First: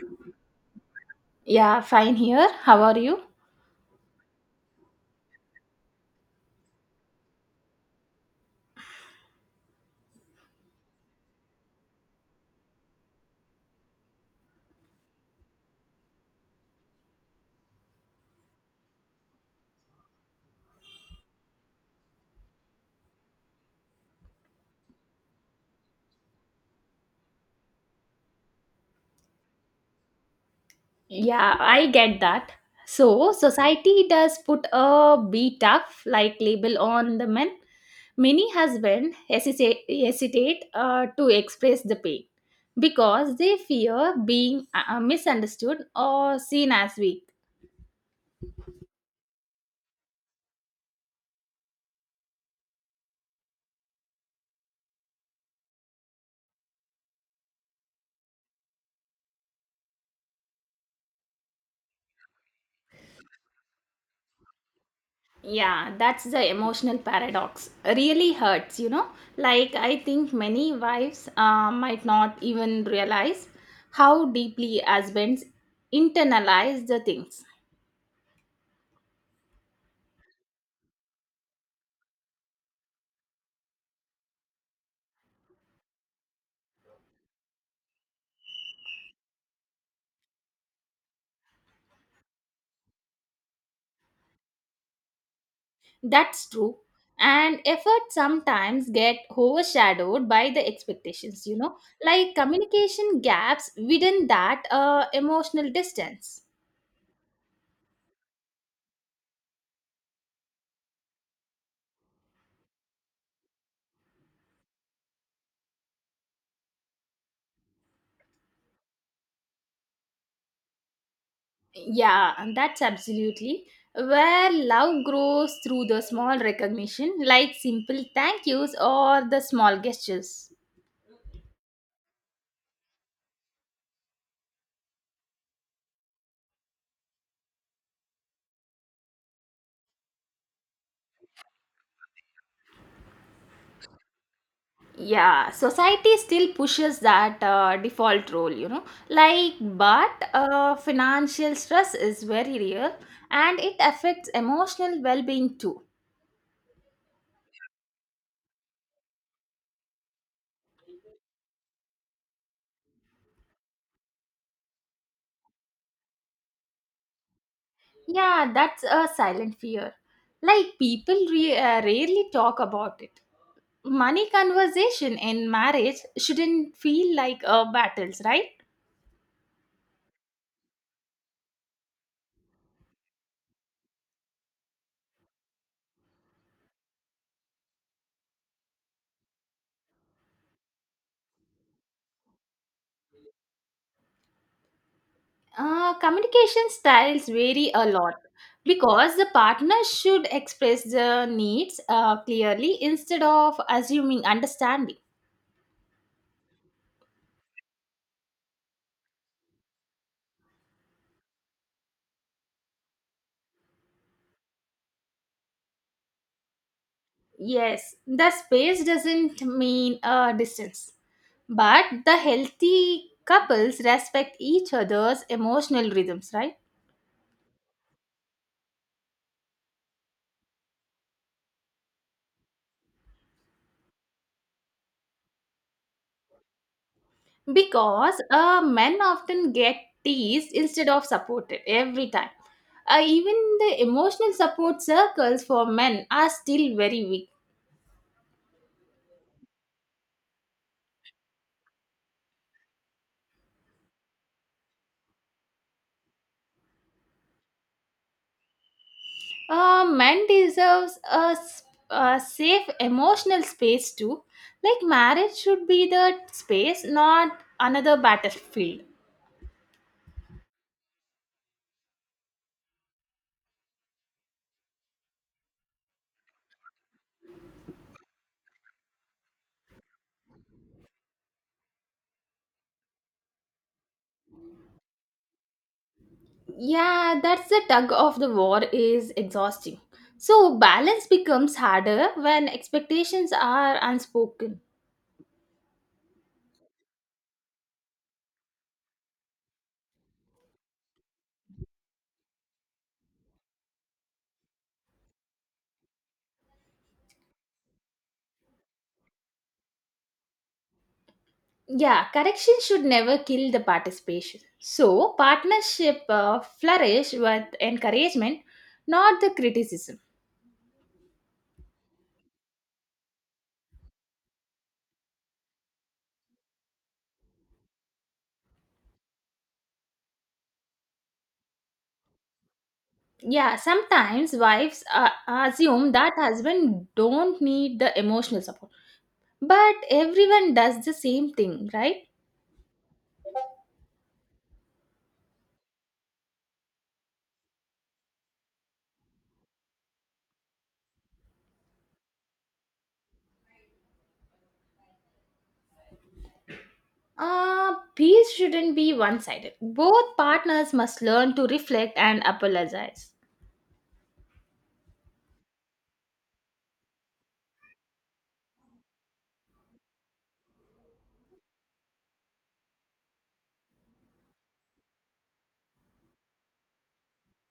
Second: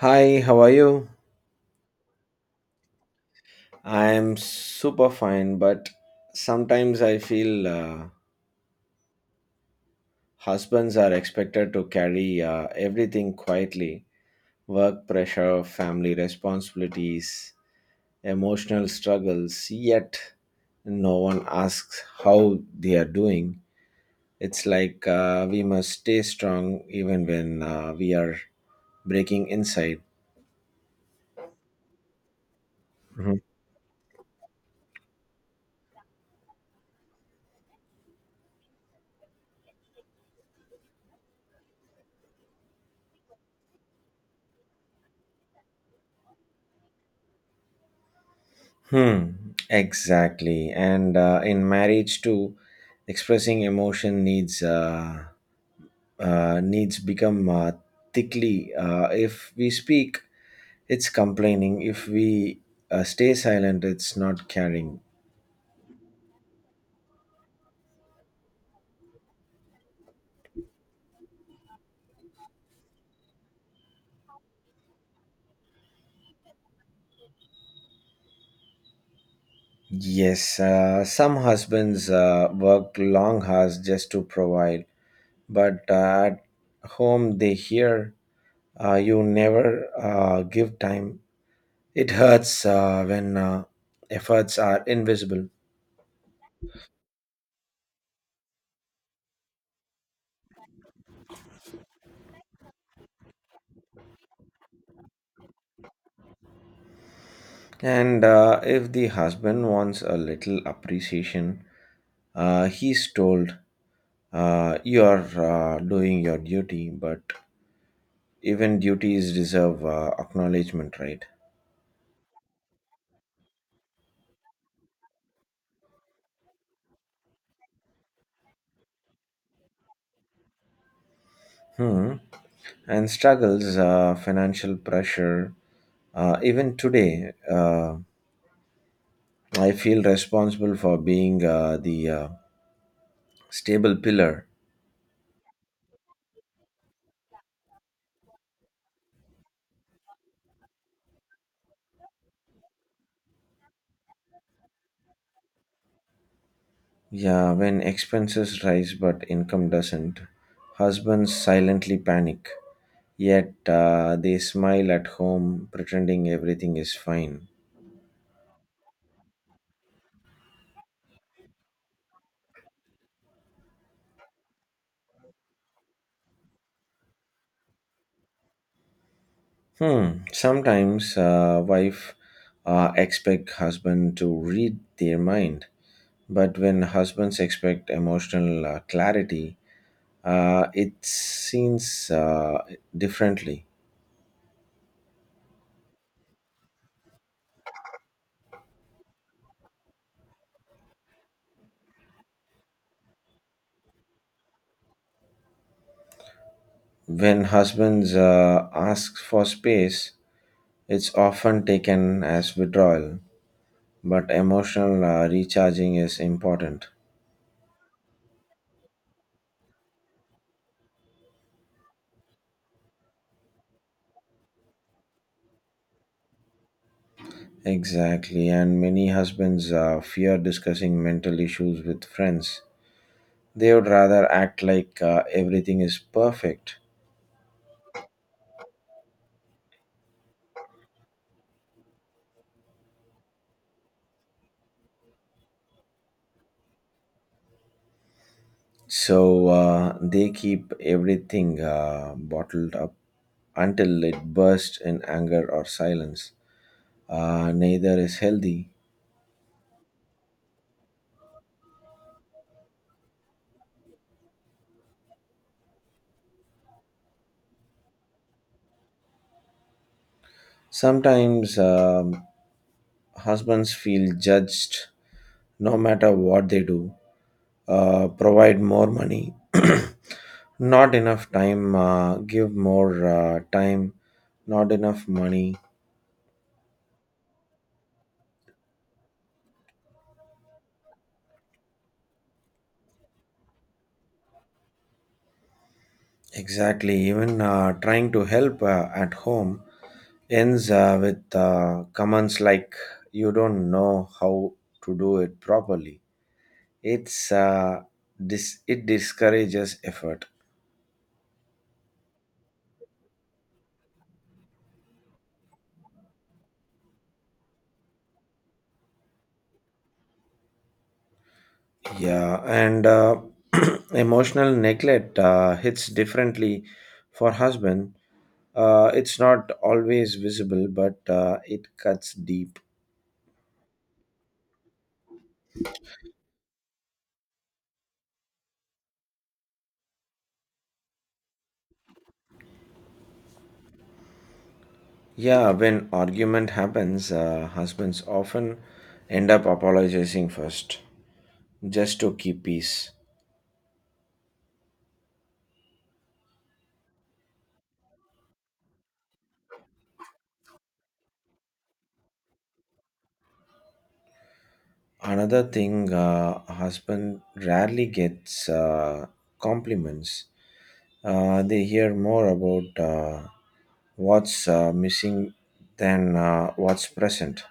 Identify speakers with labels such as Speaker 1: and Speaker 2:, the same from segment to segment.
Speaker 1: Hi, how are you?
Speaker 2: Yeah, fine here. How are you?
Speaker 1: I am super fine, but sometimes I feel husbands are expected to carry everything quietly, work pressure, family responsibilities, emotional struggles, yet no one asks how they are doing. It's like we must stay strong even when we are breaking inside.
Speaker 2: Yeah, I get that. So, society does put a be tough like label on the men. Many husbands hesitate to express the pain because they fear being misunderstood or seen as weak.
Speaker 1: Hmm, exactly. And in marriage too, expressing emotion needs needs become thickly. If we speak, it's complaining. If we stay silent, it's not caring.
Speaker 2: Yeah, that's the emotional paradox. Really hurts. Like, I think many wives might not even realize how deeply husbands internalize the things.
Speaker 1: Yes, some husbands work long hours just to provide, but at home they hear you never give time. It hurts when efforts are invisible.
Speaker 2: That's true. And effort sometimes get overshadowed by the expectations, like communication gaps within that emotional distance.
Speaker 1: And if the husband wants a little appreciation, he's told, you are doing your duty, but even duties deserve acknowledgement, right?
Speaker 2: Yeah, and that's absolutely where love grows through the small recognition, like simple thank yous or the small gestures.
Speaker 1: Hmm. And struggles, financial pressure. Even today, I feel responsible for being the stable pillar.
Speaker 2: Yeah, society still pushes that default role. Like, but financial stress is very real and it affects emotional well being too.
Speaker 1: Yeah, when expenses rise but income doesn't, husbands silently panic. Yet they smile at home, pretending everything is fine.
Speaker 2: Yeah, that's a silent fear. Like, people rarely talk about it. Money conversation in marriage shouldn't feel like battles, right?
Speaker 1: Hmm. Sometimes wife expect husband to read their mind, but when husbands expect emotional clarity, it seems differently.
Speaker 2: Communication styles vary a lot because the partner should express the needs clearly instead of assuming understanding.
Speaker 1: When husbands ask for space, it's often taken as withdrawal, but emotional recharging is important.
Speaker 2: Yes, the space doesn't mean a distance, but the healthy couples respect each other's emotional rhythms, right?
Speaker 1: Exactly, and many husbands fear discussing mental issues with friends. They would rather act like everything is perfect.
Speaker 2: Because men often get teased instead of supported every time. Even the emotional support circles for men are still very weak.
Speaker 1: So they keep everything bottled up until it bursts in anger or silence. Neither is healthy.
Speaker 2: Men deserves a safe emotional space too. Like marriage should be the space, not another battlefield.
Speaker 1: Sometimes husbands feel judged no matter what they do. Provide more money, not enough time; give more time, not enough money.
Speaker 2: Yeah, that's the tug of the war is exhausting. So balance becomes harder when expectations are unspoken.
Speaker 1: Exactly, even trying to help at home ends with comments like, you don't know how to do it properly. it's uh, it discourages effort.
Speaker 2: Yeah, correction should never kill the participation. So, partnership flourish with encouragement, not the criticism.
Speaker 1: Yeah, and emotional neglect hits differently for husband. It's not always visible, but it cuts deep.
Speaker 2: Yeah, sometimes wives assume that husband don't need the emotional support. But everyone does the same thing, right?
Speaker 1: Yeah, when argument happens, husbands often end up apologizing first, just to keep peace.
Speaker 2: Peace shouldn't be one-sided. Both partners must learn to reflect and apologize.
Speaker 1: Another thing, husband rarely gets compliments. They hear more about what's missing than what's present.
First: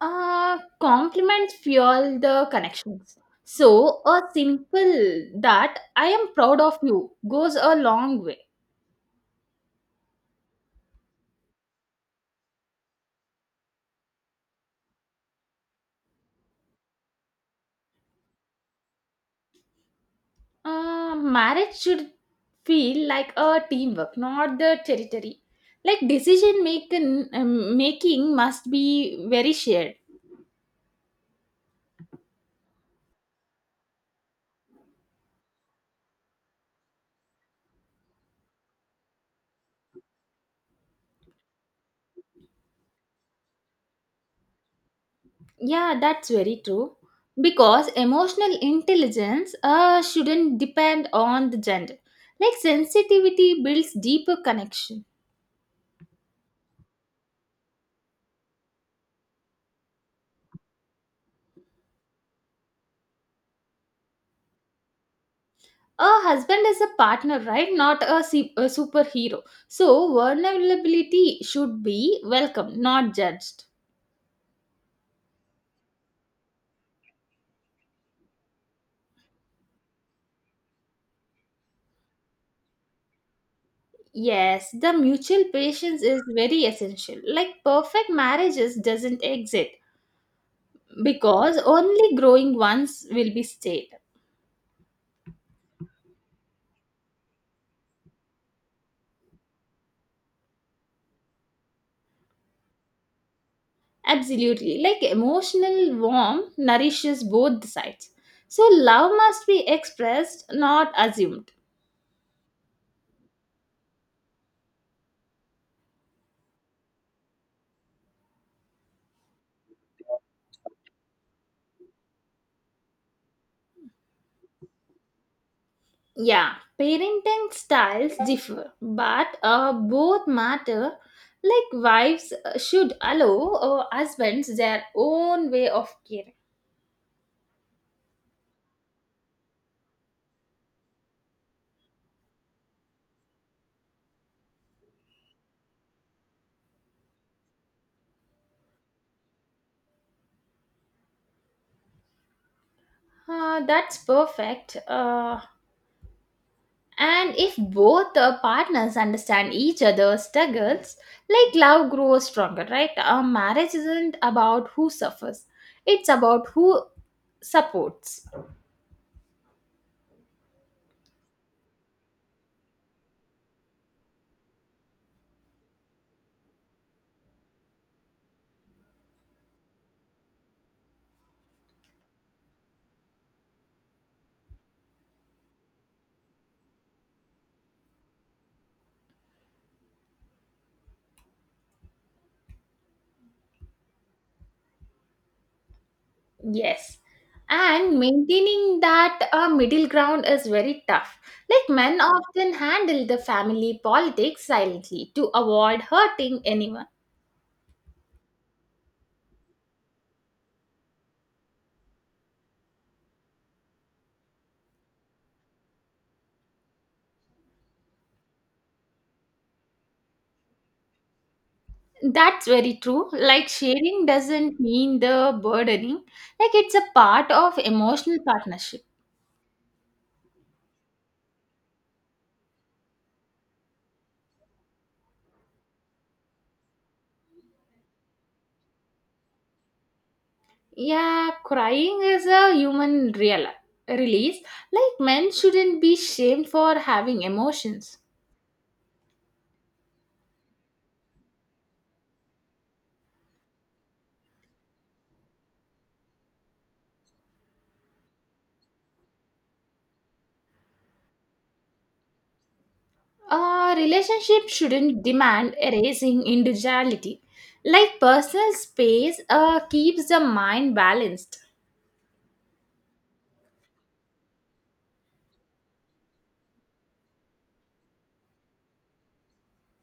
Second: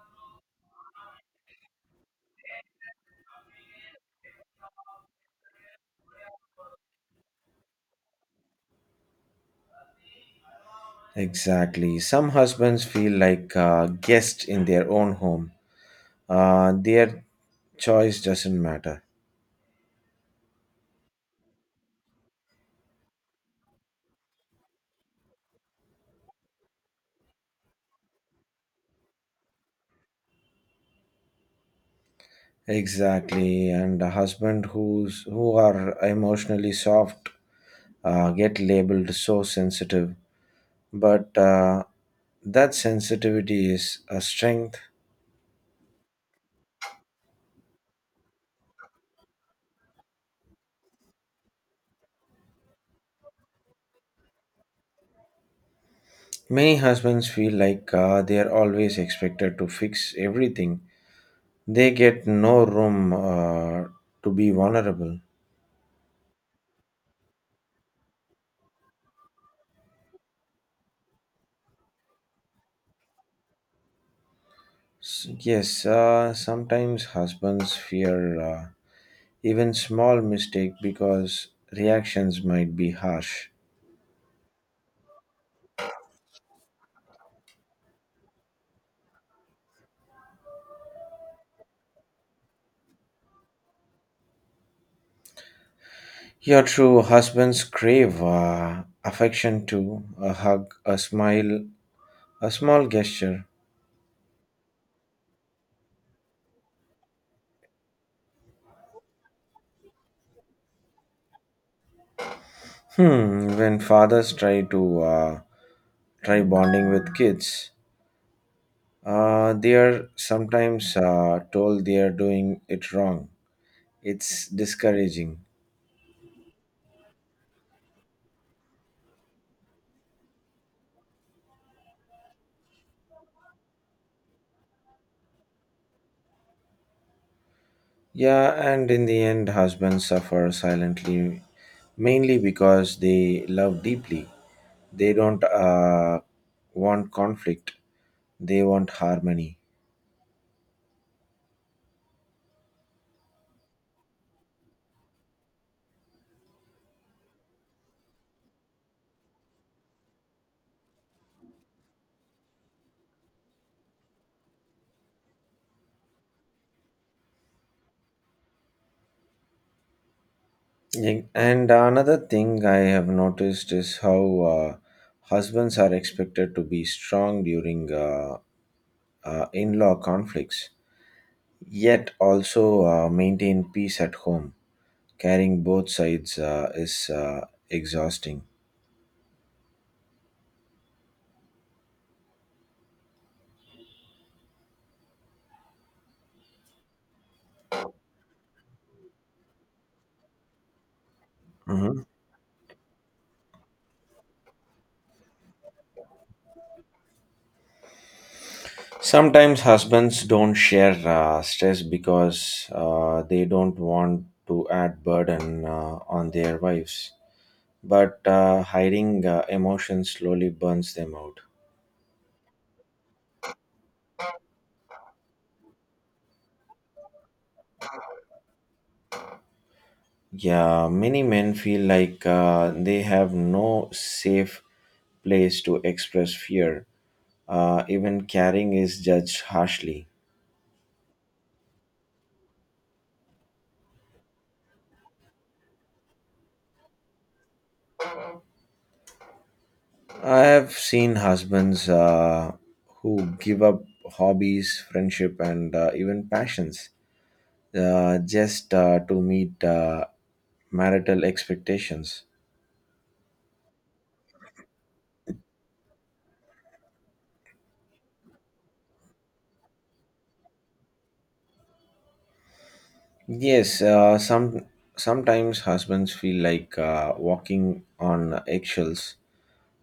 Speaker 2: Compliments fuel the connections. So, a simple that I am proud of you goes a long way.
Speaker 1: Exactly. Some husbands feel like guests in their own home. Their choice doesn't matter.
Speaker 2: Marriage should feel like a teamwork, not the territory. Like decision making must be very shared.
Speaker 1: Exactly. And a husband who are emotionally soft get labeled so sensitive, but that sensitivity is a strength.
Speaker 2: Yeah, that's very true. Because emotional intelligence shouldn't depend on the gender. Like sensitivity builds deeper connection.
Speaker 1: Many husbands feel like they are always expected to fix everything. They get no room to be vulnerable.
Speaker 2: A husband is a partner, right? Not a superhero. So vulnerability should be welcome, not judged.
Speaker 1: Yes, sometimes husbands fear even small mistake because reactions might be harsh.
Speaker 2: Yes, the mutual patience is very essential. Like perfect marriages doesn't exist because only growing ones will be stayed.
Speaker 1: Your true husbands crave affection too, a hug, a smile, a small gesture.
Speaker 2: Absolutely. Like emotional warmth nourishes both the sides. So love must be expressed, not assumed.
Speaker 1: Hmm, when fathers try bonding with kids, they are sometimes told they are doing it wrong. It's discouraging.
Speaker 2: Yeah, parenting styles differ, but both matter. Like wives should allow husbands their own way of caring.
Speaker 1: Yeah, and in the end, husbands suffer silently, mainly because they love deeply. They don't want conflict. They want harmony.
Speaker 2: That's perfect. And if both partners understand each other's struggles, like love grows stronger, right? Marriage isn't about who suffers; it's about who supports.
Speaker 1: Yeah, and another thing I have noticed is how husbands are expected to be strong during in law conflicts, yet also maintain peace at home. Carrying both sides is exhausting.
Speaker 2: Yes. And maintaining that middle ground is very tough. Like men
Speaker 1: Mhm.
Speaker 2: often handle the family politics silently to avoid hurting anyone.
Speaker 1: Sometimes husbands don't share stress because they don't want to add burden on their wives, but hiding emotions slowly burns them out.
Speaker 2: That's very true. Like sharing doesn't mean the burdening, like it's a part of emotional partnership.
Speaker 1: Yeah, many men feel like they have no safe place to express fear. Even caring is judged harshly.
Speaker 2: Yeah, crying is a human real release. Like men shouldn't be shamed for having emotions.
Speaker 1: I have seen husbands who give up hobbies, friendship, and even passions, just to meet marital expectations.
Speaker 2: A relationship shouldn't demand erasing individuality. Like personal space keeps the mind balanced.
Speaker 1: Yes, some sometimes husbands feel like walking on eggshells,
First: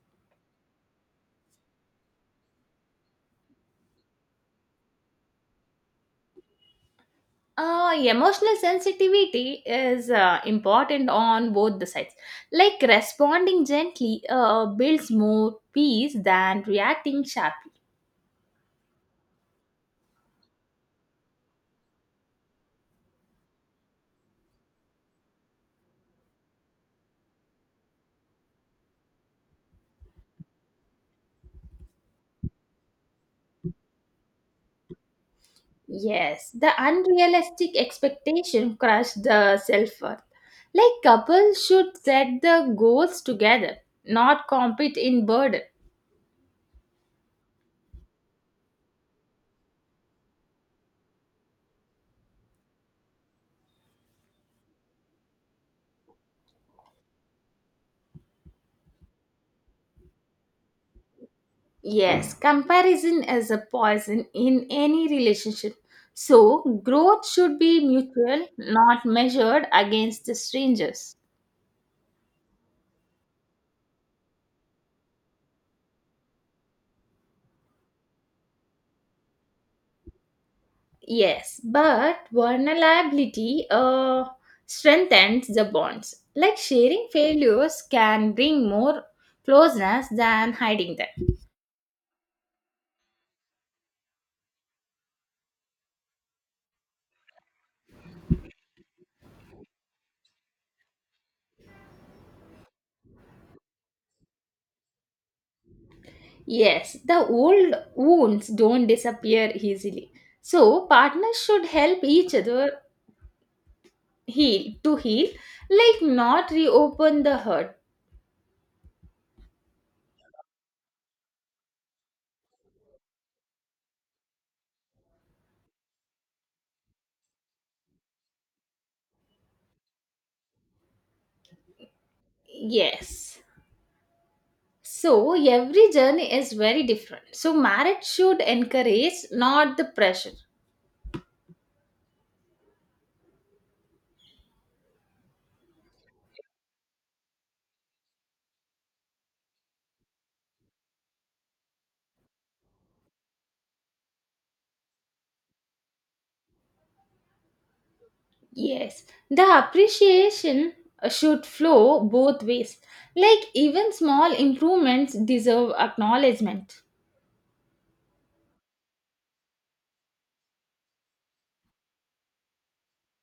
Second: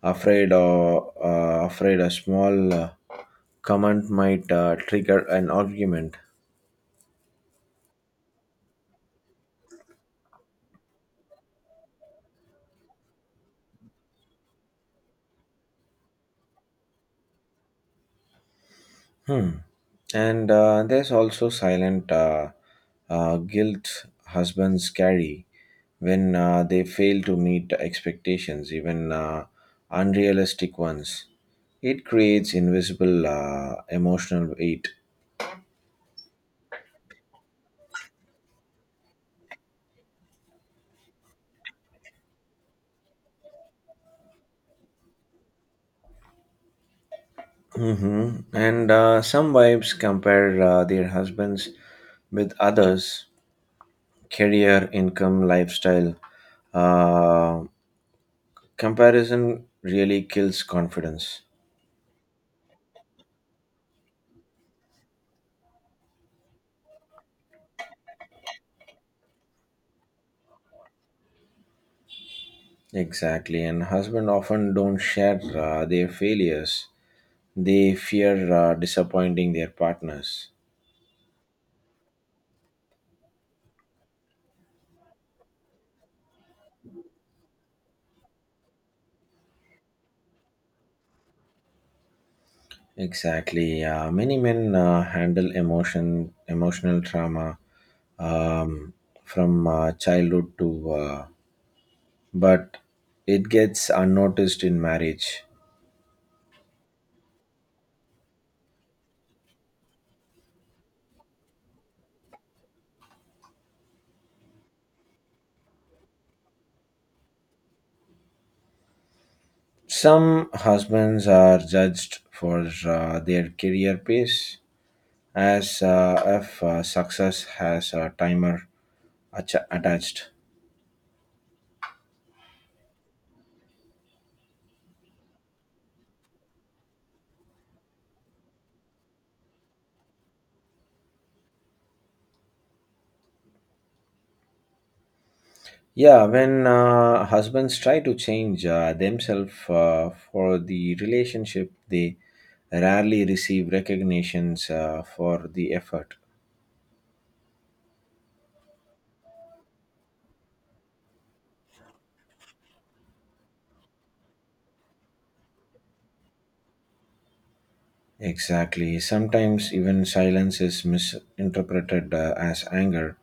Speaker 1: afraid a small comment might trigger an argument.
Speaker 2: Emotional sensitivity is important on both the sides. Like responding gently builds more peace than reacting sharply.
Speaker 1: Hmm. And there's also silent guilt husbands carry when they fail to meet expectations, even unrealistic ones. It creates invisible emotional weight.
Speaker 2: Yes, the unrealistic expectation crush the self worth. Like couples should set the goals together, not compete in burden.
Speaker 1: Hmm. And some wives compare their husbands with others, career, income, lifestyle. Uh, Comparison really kills confidence.
Speaker 2: Yes, comparison is a poison in any relationship. So, growth should be mutual, not measured against the strangers.
Speaker 1: Exactly. And husbands often don't share their failures, they fear disappointing their partners.
Speaker 2: Yes, but vulnerability strengthens the bonds. Like sharing failures can bring more closeness than hiding them.
Speaker 1: Exactly. Many men handle emotional trauma um, from childhood to, but it gets unnoticed in marriage.
Speaker 2: Yes, the old wounds don't disappear easily. So, partners should help each other heal to heal, like not reopen the hurt.
Speaker 1: Some husbands are judged for their career pace as if success has a timer attached.
Speaker 2: Yes, so every journey is very different. So marriage should encourage, not the pressure.
Speaker 1: Yeah, when husbands try to change themselves for the relationship, they rarely receive recognitions for the effort.
Speaker 2: Yes, the appreciation should flow both ways. Like even small improvements deserve acknowledgement.
Speaker 1: Exactly. Sometimes even silence is misinterpreted as anger,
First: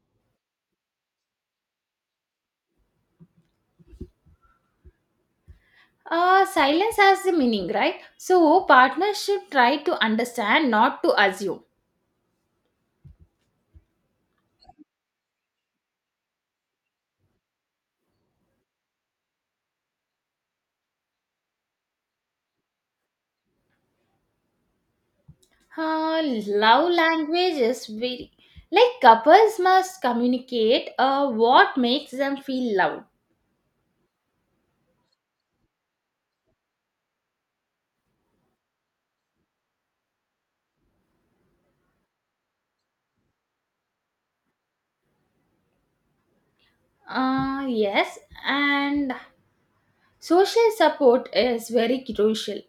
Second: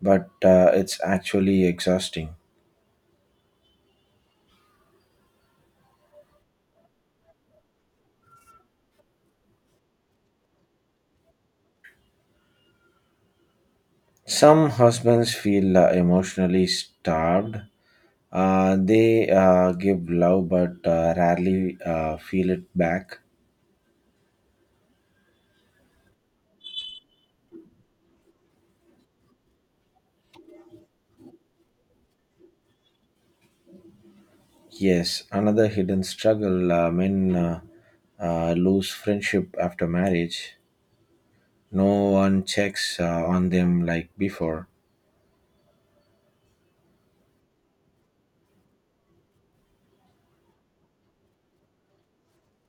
Speaker 1: but it's actually exhausting.
Speaker 2: Silence has the meaning, right? So partners should try to understand, not to assume.
Speaker 1: Some husbands feel emotionally starved. They give love but rarely feel it back.
Speaker 2: Uh, Love language is very. Like couples must communicate what makes them feel loved.
Speaker 1: Yes, another hidden struggle, men lose friendship after marriage. No one checks on them like before.
Speaker 2: Yes, and social support is very crucial.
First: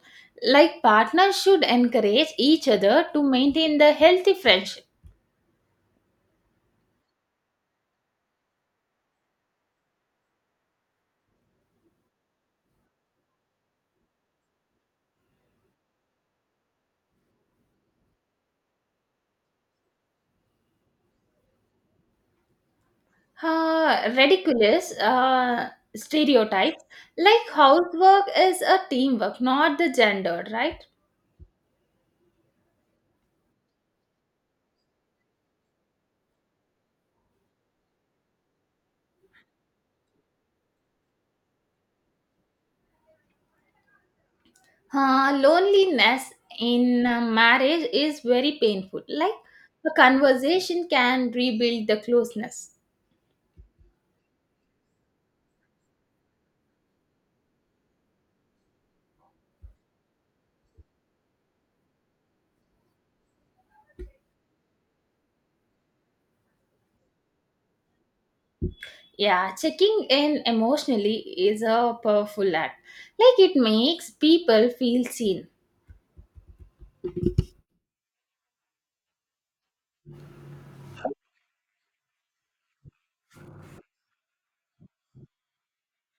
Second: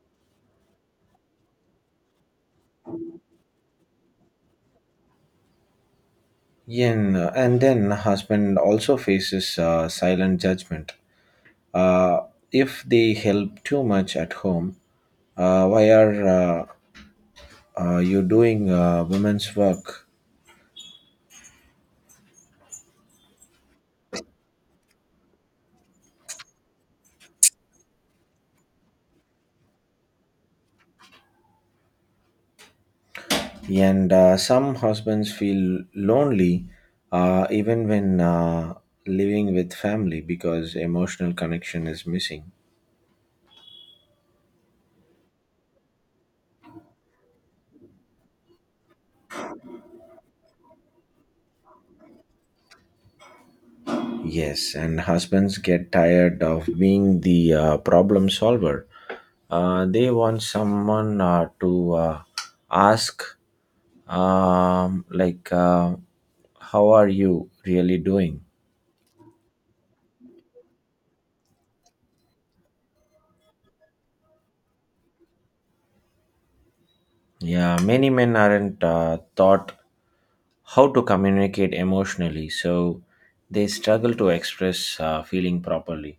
Speaker 2: Like partners should encourage each other to maintain the healthy friendship.
Speaker 1: Yen, and then husband also faces silent judgment. Uh, if they help too much at home, why are you doing women's work?
Speaker 2: Ridiculous stereotypes, like housework is a teamwork, not the gender, right?
Speaker 1: And some husbands feel lonely even when living with family because emotional connection is missing.
Speaker 2: Loneliness in marriage is very painful. Like a conversation can rebuild the closeness.
Speaker 1: Yes, and husbands get tired of being the problem solver. They want someone to ask, like, how are you really doing?
Speaker 2: Yeah, checking in emotionally is a powerful act. Like it makes people feel seen.
Speaker 1: Yeah, many men aren't taught how to communicate emotionally, so they struggle to express feeling properly.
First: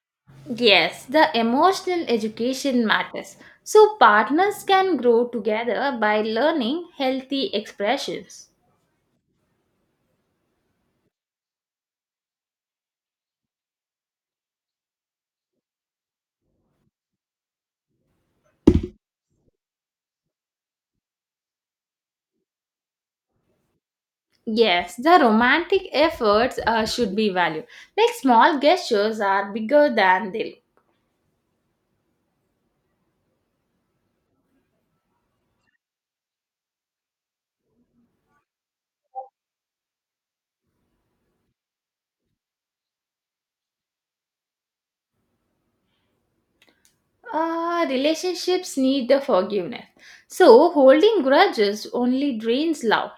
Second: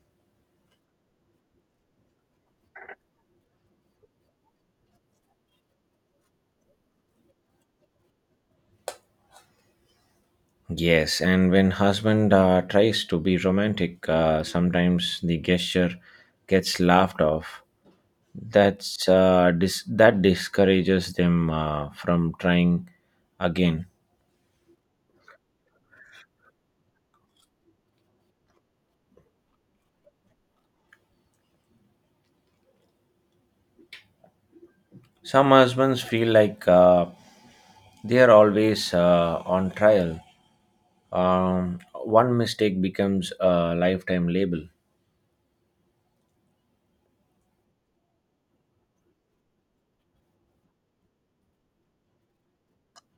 Speaker 2: Yes, the emotional education matters. So partners can grow together by learning healthy expressions.
Speaker 1: Yes, and when husband tries to be romantic, sometimes the gesture gets laughed off. That discourages them from trying again.
Speaker 2: Yes, the romantic efforts should be valued. Like small gestures are bigger than they look.
Speaker 1: Some husbands feel like they are always on trial. One mistake becomes a lifetime label.
Speaker 2: Relationships need the forgiveness. So, holding grudges only drains love.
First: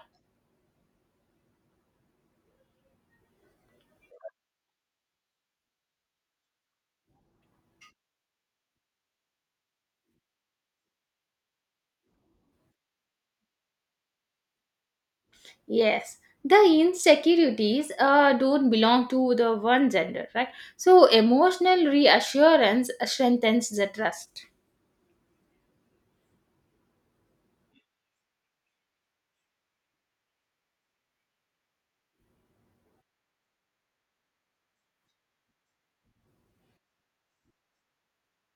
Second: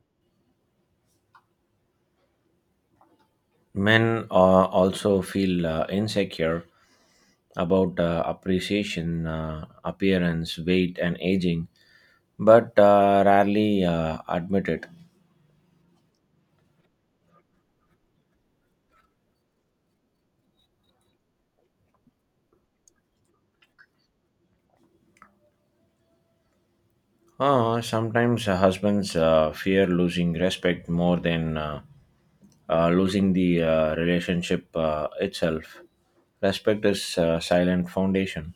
Speaker 1: Men also feel insecure about appreciation, appearance, weight, and aging, but rarely admit it.
Speaker 2: Yes, the insecurities don't belong to the one gender, right? So, emotional reassurance strengthens the trust.
Speaker 1: Sometimes husbands fear losing respect more than losing the relationship itself. Respect is a silent foundation.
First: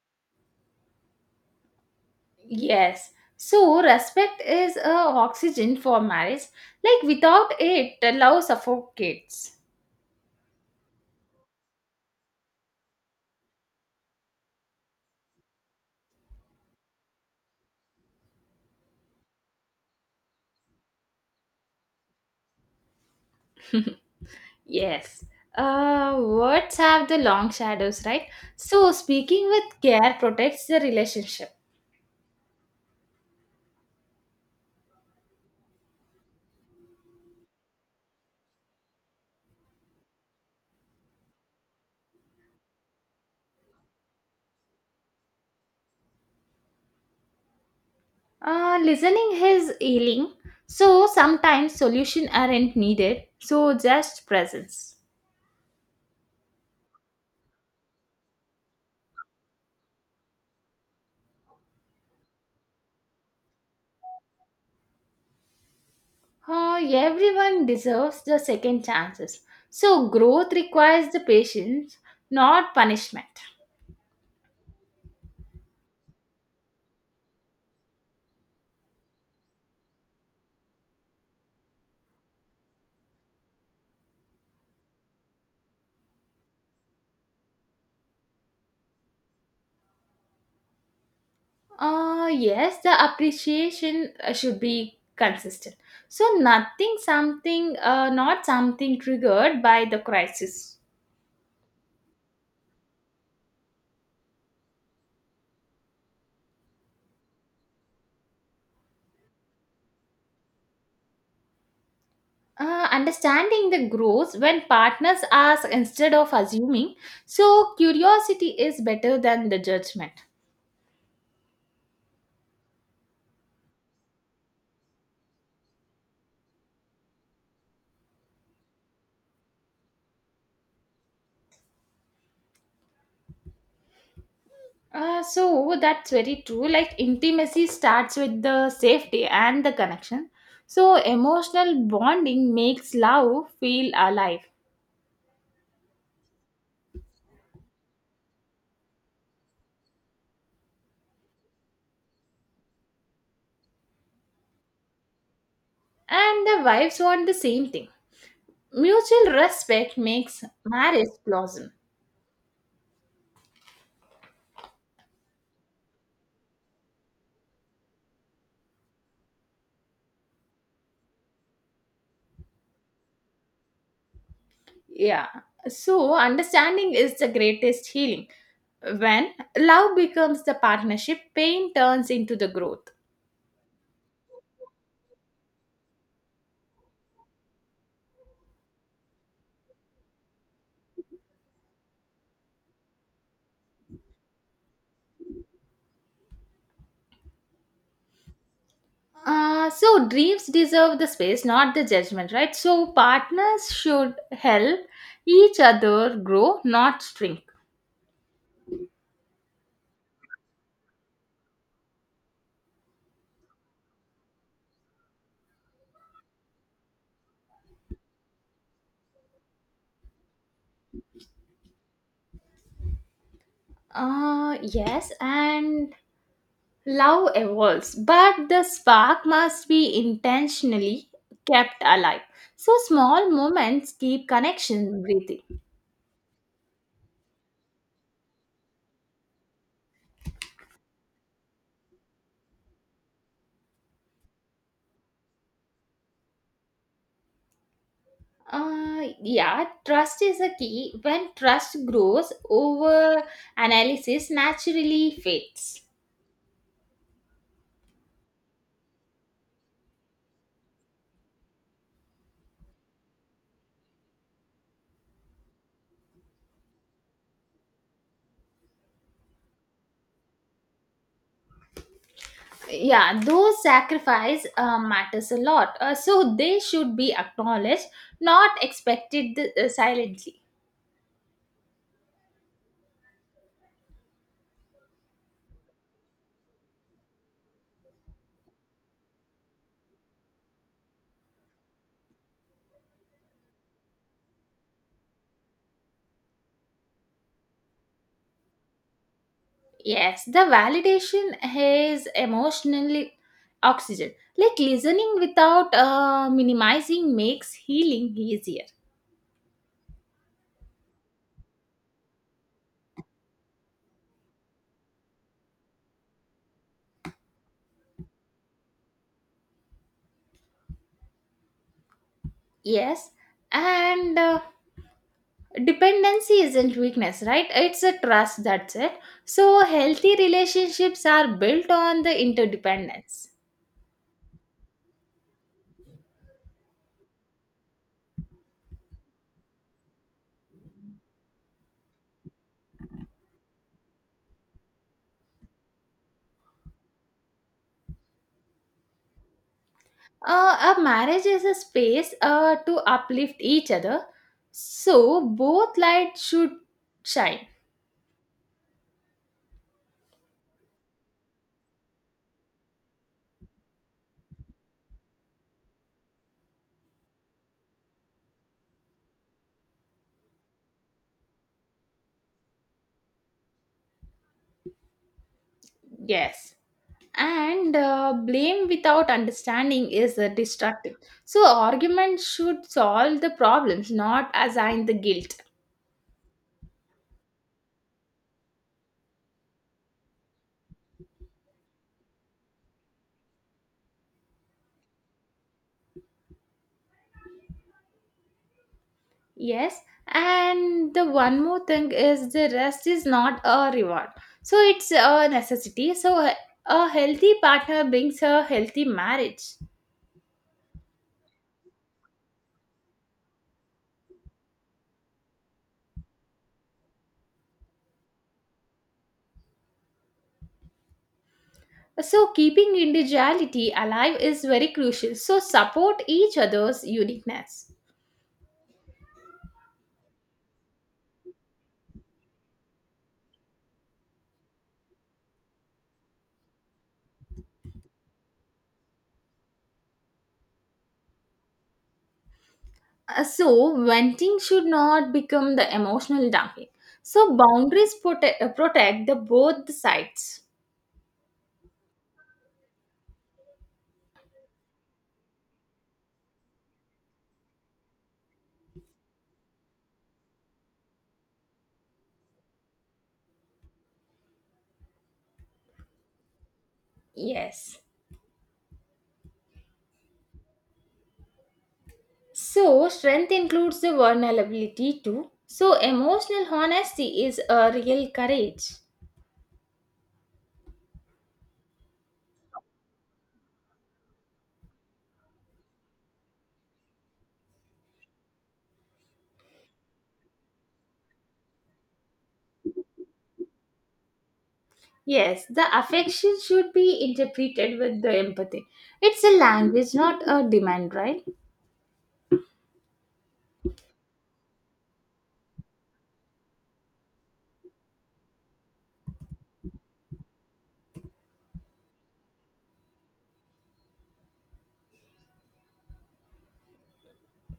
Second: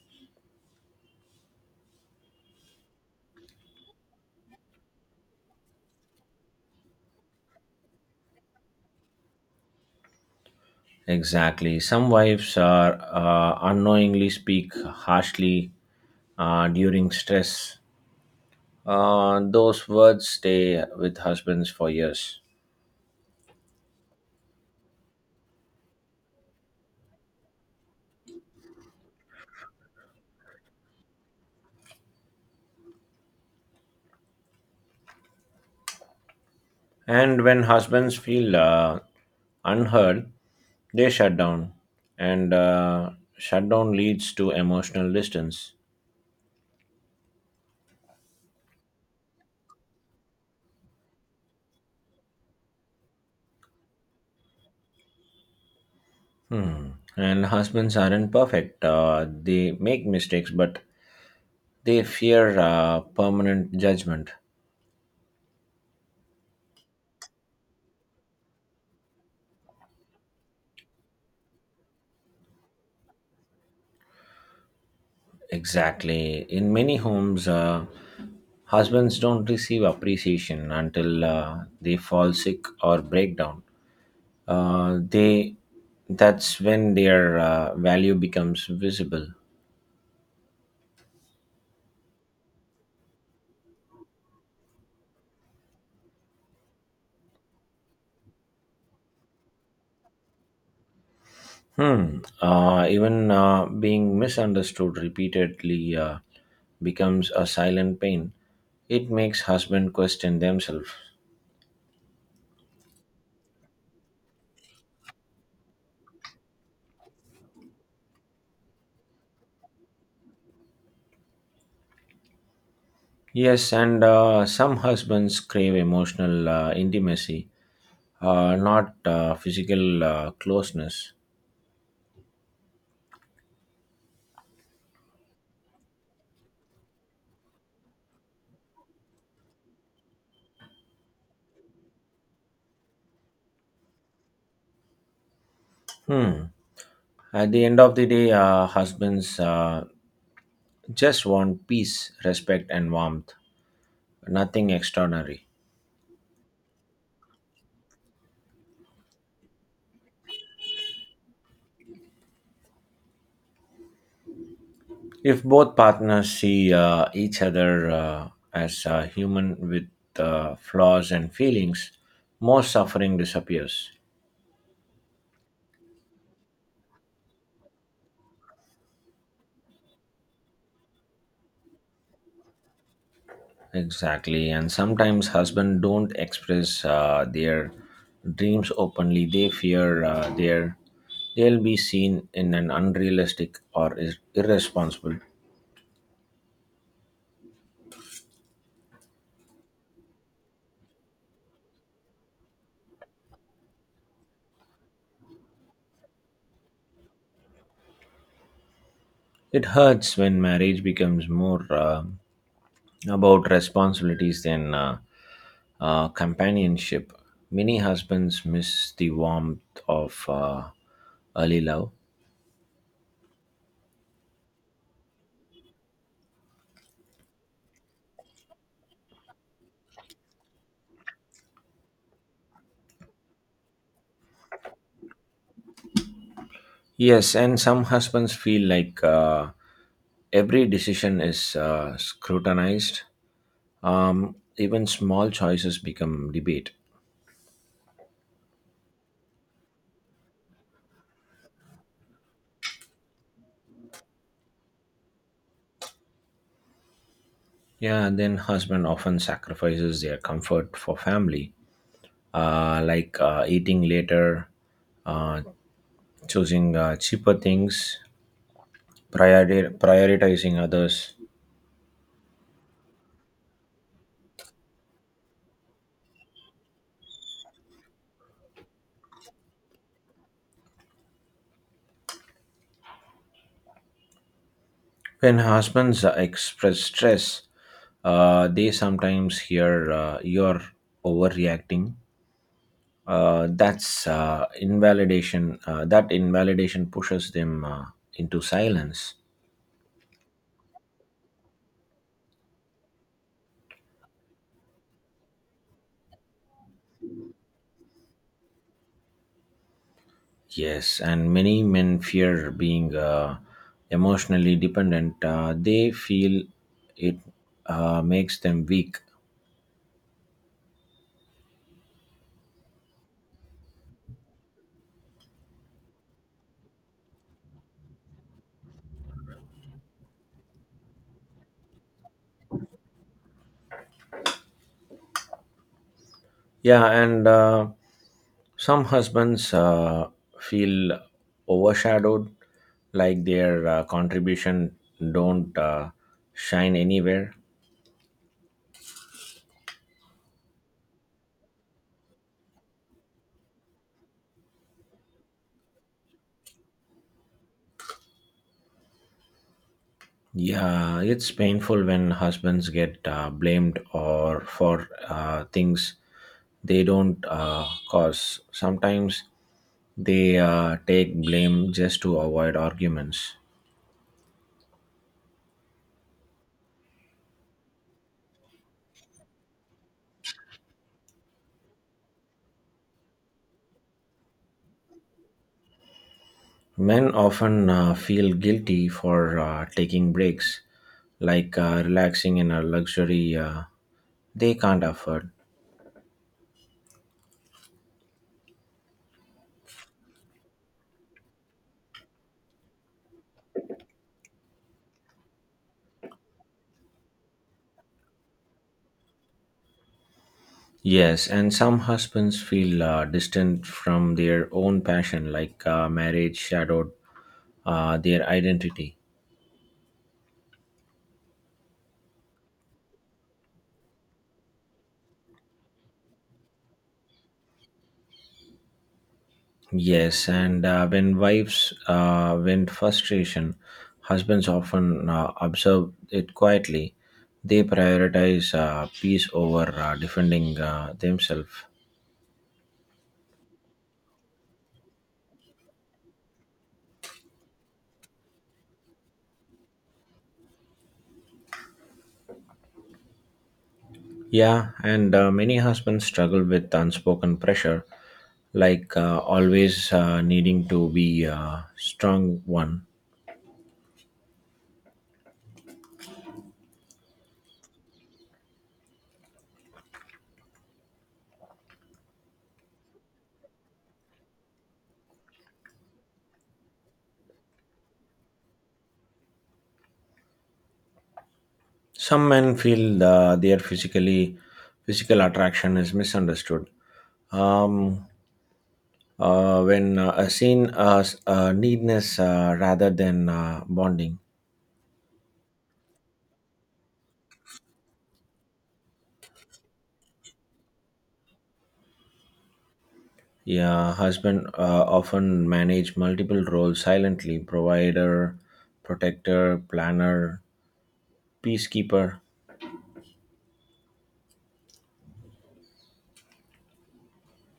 Speaker 2: Yes. So, respect is oxygen for marriage. Like, without it, the love suffocates.
Speaker 1: Exactly. Some wives are unknowingly speak harshly during stress. Those words stay with husbands for years.
Speaker 2: Yes. Words have the long shadows, right? So, speaking with care protects the relationship.
Speaker 1: And when husbands feel unheard, they shut down. And shutdown leads to emotional distance.
Speaker 2: Listening is healing, so sometimes solution aren't needed, so just presence.
Speaker 1: Hmm. And husbands aren't perfect. They make mistakes, but they fear permanent judgment.
Speaker 2: Everyone deserves the second chances, so growth requires the patience, not punishment.
Speaker 1: Exactly. In many homes, husbands don't receive appreciation until they fall sick or break down. They That's when their value becomes visible.
Speaker 2: Yes, the appreciation should be consistent. So nothing, something, not something triggered by the crisis.
Speaker 1: Hmm. Even being misunderstood repeatedly becomes a silent pain. It makes husband question themselves.
Speaker 2: Understanding the grows when partners ask instead of assuming. So, curiosity is better than the judgment.
Speaker 1: Yes, and some husbands crave emotional intimacy, not physical closeness.
Speaker 2: So, that's very true. Like, intimacy starts with the safety and the connection. So, emotional bonding makes love feel alive.
Speaker 1: Hmm. At the end of the day, husbands just want peace, respect, and warmth, nothing extraordinary.
Speaker 2: And the wives want the same thing. Mutual respect makes marriage blossom.
Speaker 1: If both partners see each other as a human with flaws and feelings, more suffering disappears.
Speaker 2: Yeah. So, understanding is the greatest healing. When love becomes the partnership, pain turns into the growth.
Speaker 1: Exactly, and sometimes husbands don't express their dreams openly. They fear their they'll be seen in an unrealistic or is irresponsible.
Speaker 2: So, dreams deserve the space, not the judgment, right? So, partners should help each other grow, not shrink.
Speaker 1: It hurts when marriage becomes more about responsibilities than companionship. Many husbands miss the warmth of early love.
Speaker 2: Yes, and love evolves, but the spark must be intentionally kept alive. So, small moments keep connection breathing.
Speaker 1: Yes, and some husbands feel like every decision is scrutinized. Even small choices become debate.
Speaker 2: Yeah, trust is a key. When trust grows, over analysis naturally fades.
Speaker 1: Yeah, and then husband often sacrifices their comfort for family, like eating later, uh, choosing cheaper things, prioritizing others.
Speaker 2: Yeah, those sacrifice matters a lot. So they should be acknowledged, not expected silently.
Speaker 1: When husbands express stress, they sometimes hear, you're overreacting. That's invalidation. That invalidation pushes them into silence.
Speaker 2: Yes, the validation is emotionally oxygen. Like listening without minimizing makes healing easier.
Speaker 1: Yes, and many men fear being emotionally dependent. They feel it makes them weak.
Speaker 2: Yes, and dependency isn't weakness, right? It's a trust, that's it. So healthy relationships are built on the interdependence.
Speaker 1: Yeah, and some husbands feel overshadowed, like their contribution don't shine anywhere.
Speaker 2: A marriage is a space to uplift each other. So both lights should shine.
Speaker 1: Yeah, it's painful when husbands get blamed or for things they don't cause. Sometimes they take blame just to avoid arguments.
Speaker 2: Yes, and blame without understanding is destructive. So arguments should solve the problems, not assign the guilt.
Speaker 1: Men often feel guilty for taking breaks, like relaxing in a luxury they can't afford.
Speaker 2: Yes, and the one more thing is the rest is not a reward. So it's a necessity. So a healthy partner brings a healthy marriage.
Speaker 1: Yes, and some husbands feel distant from their own passion, like marriage shadowed their identity.
Speaker 2: So keeping individuality alive is very crucial. So support each other's uniqueness.
Speaker 1: Yes, and when wives vent frustration, husbands often observe it quietly. They prioritize peace over defending themselves.
Speaker 2: So venting should not become the emotional dumping. So boundaries protect the both the sides.
Speaker 1: Yeah, and many husbands struggle with unspoken pressure, like always needing to be a strong one.
Speaker 2: Yes. So strength includes the vulnerability too. So emotional honesty is a real courage.
Speaker 1: Some men feel their physical attraction is misunderstood. Um, when seen as needness rather than bonding.
Speaker 2: Yes, the affection should be interpreted with the empathy. It's a language, not a demand, right?
Speaker 1: Yeah, husband often manage multiple roles silently: provider, protector, planner, peacekeeper.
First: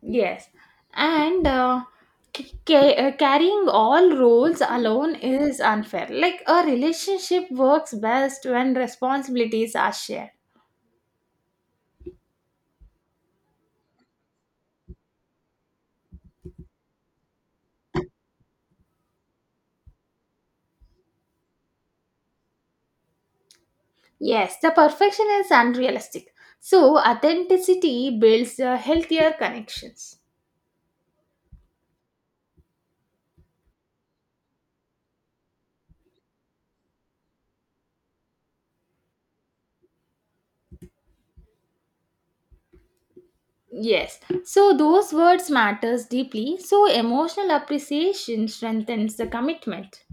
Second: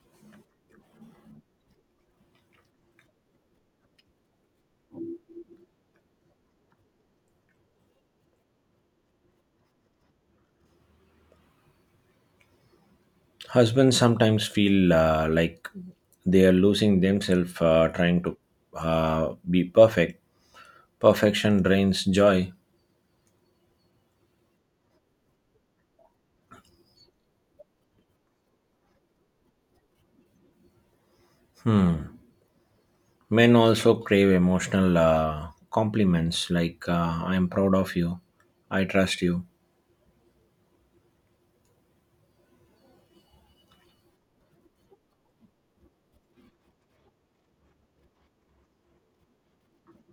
Speaker 2: Yes, and carrying all roles alone is unfair. Like a relationship works best when responsibilities are shared.
Speaker 1: Husbands sometimes feel like they are losing themselves trying to be perfect. Perfection drains joy.
Speaker 2: Yes, the perfection is unrealistic. So, authenticity builds healthier connections.
Speaker 1: Men also crave emotional compliments like, "I'm proud of you," "I trust you."
Speaker 2: Yes, so those words matters deeply. So, emotional appreciation strengthens the commitment.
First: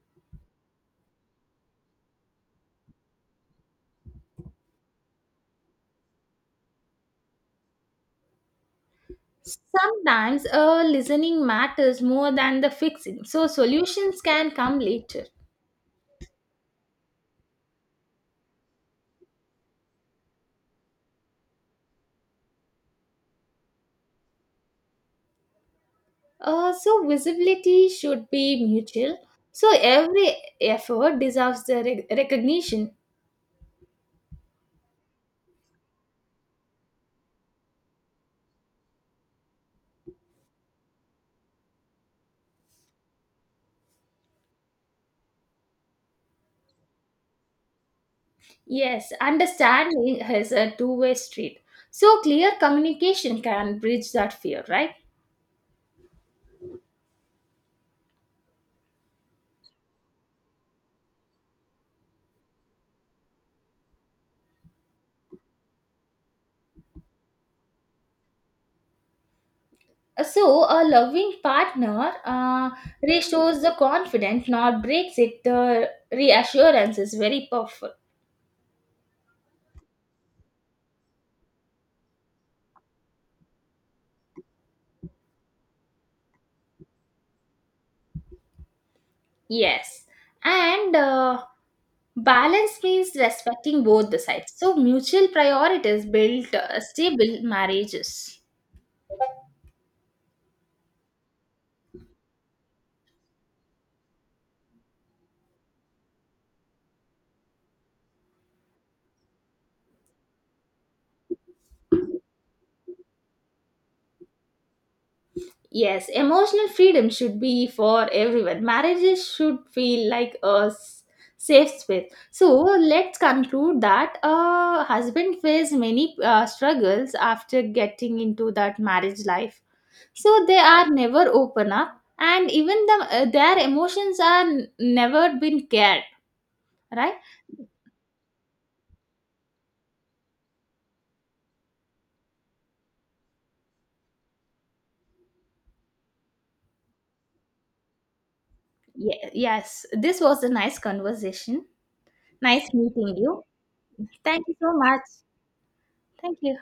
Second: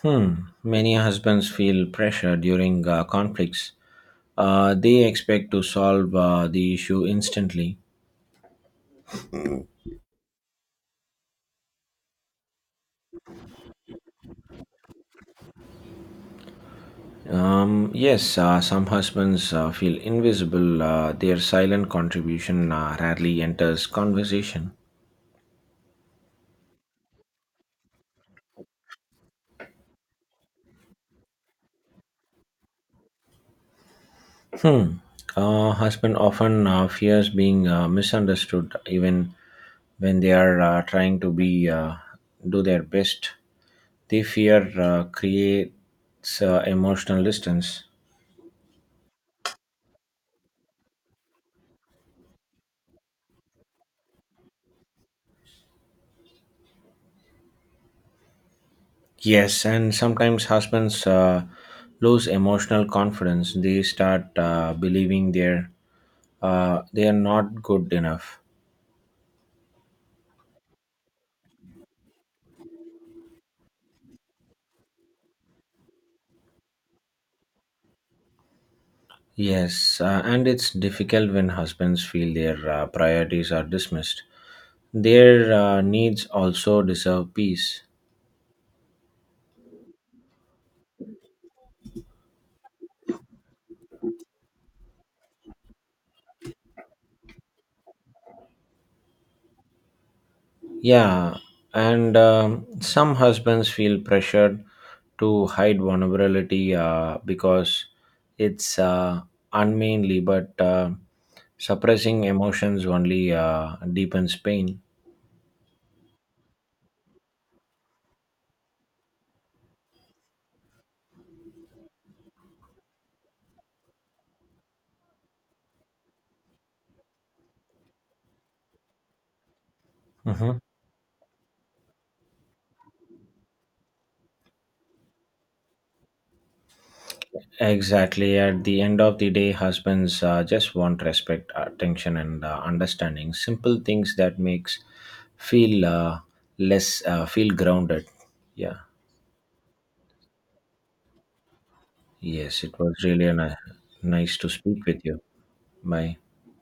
Speaker 1: Hmm. Many husbands feel pressure during conflicts. They expect to solve the issue instantly.
Speaker 2: Sometimes listening matters more than the fixing. So, solutions can come later.
Speaker 1: Yes, some husbands feel invisible. Their silent contribution rarely enters conversation.
Speaker 2: So visibility should be mutual. So every effort deserves the recognition.
Speaker 1: Hmm. Husband often fears being misunderstood, even when they are trying to be do their best. They fear creates emotional distance.
Speaker 2: Yes, understanding is a two-way street. So clear communication can bridge that fear, right?
Speaker 1: Yes, and sometimes husbands lose emotional confidence. They start believing they are not good enough.
Speaker 2: So a loving partner restores the confidence, not breaks it. The reassurance is very powerful.
Speaker 1: Yes, and it's difficult when husbands feel their priorities are dismissed. Their needs also deserve peace.
Speaker 2: Yes. And balance means respecting both the sides. So mutual priorities build stable marriages.
Speaker 1: Yeah, and some husbands feel pressured to hide vulnerability because it's unmanly, but suppressing emotions only deepens pain.
Speaker 2: Yes, emotional freedom should be for everyone. Marriages should feel like a safe space. So let's conclude that a husband face many struggles after getting into that marriage life. So they
Speaker 1: Mhm.
Speaker 2: are never open up, and even their emotions are never been cared. Right?
Speaker 1: Exactly. At the end of the day, husbands just want respect, attention, and understanding. Simple things that makes feel less feel grounded. Yeah.
Speaker 2: Yes, this was a nice conversation.
Speaker 1: Yes,
Speaker 2: Nice
Speaker 1: it was
Speaker 2: meeting
Speaker 1: really
Speaker 2: you.
Speaker 1: nice
Speaker 2: Thank
Speaker 1: to
Speaker 2: you so
Speaker 1: speak
Speaker 2: much.
Speaker 1: with you. Bye.
Speaker 2: Thank you.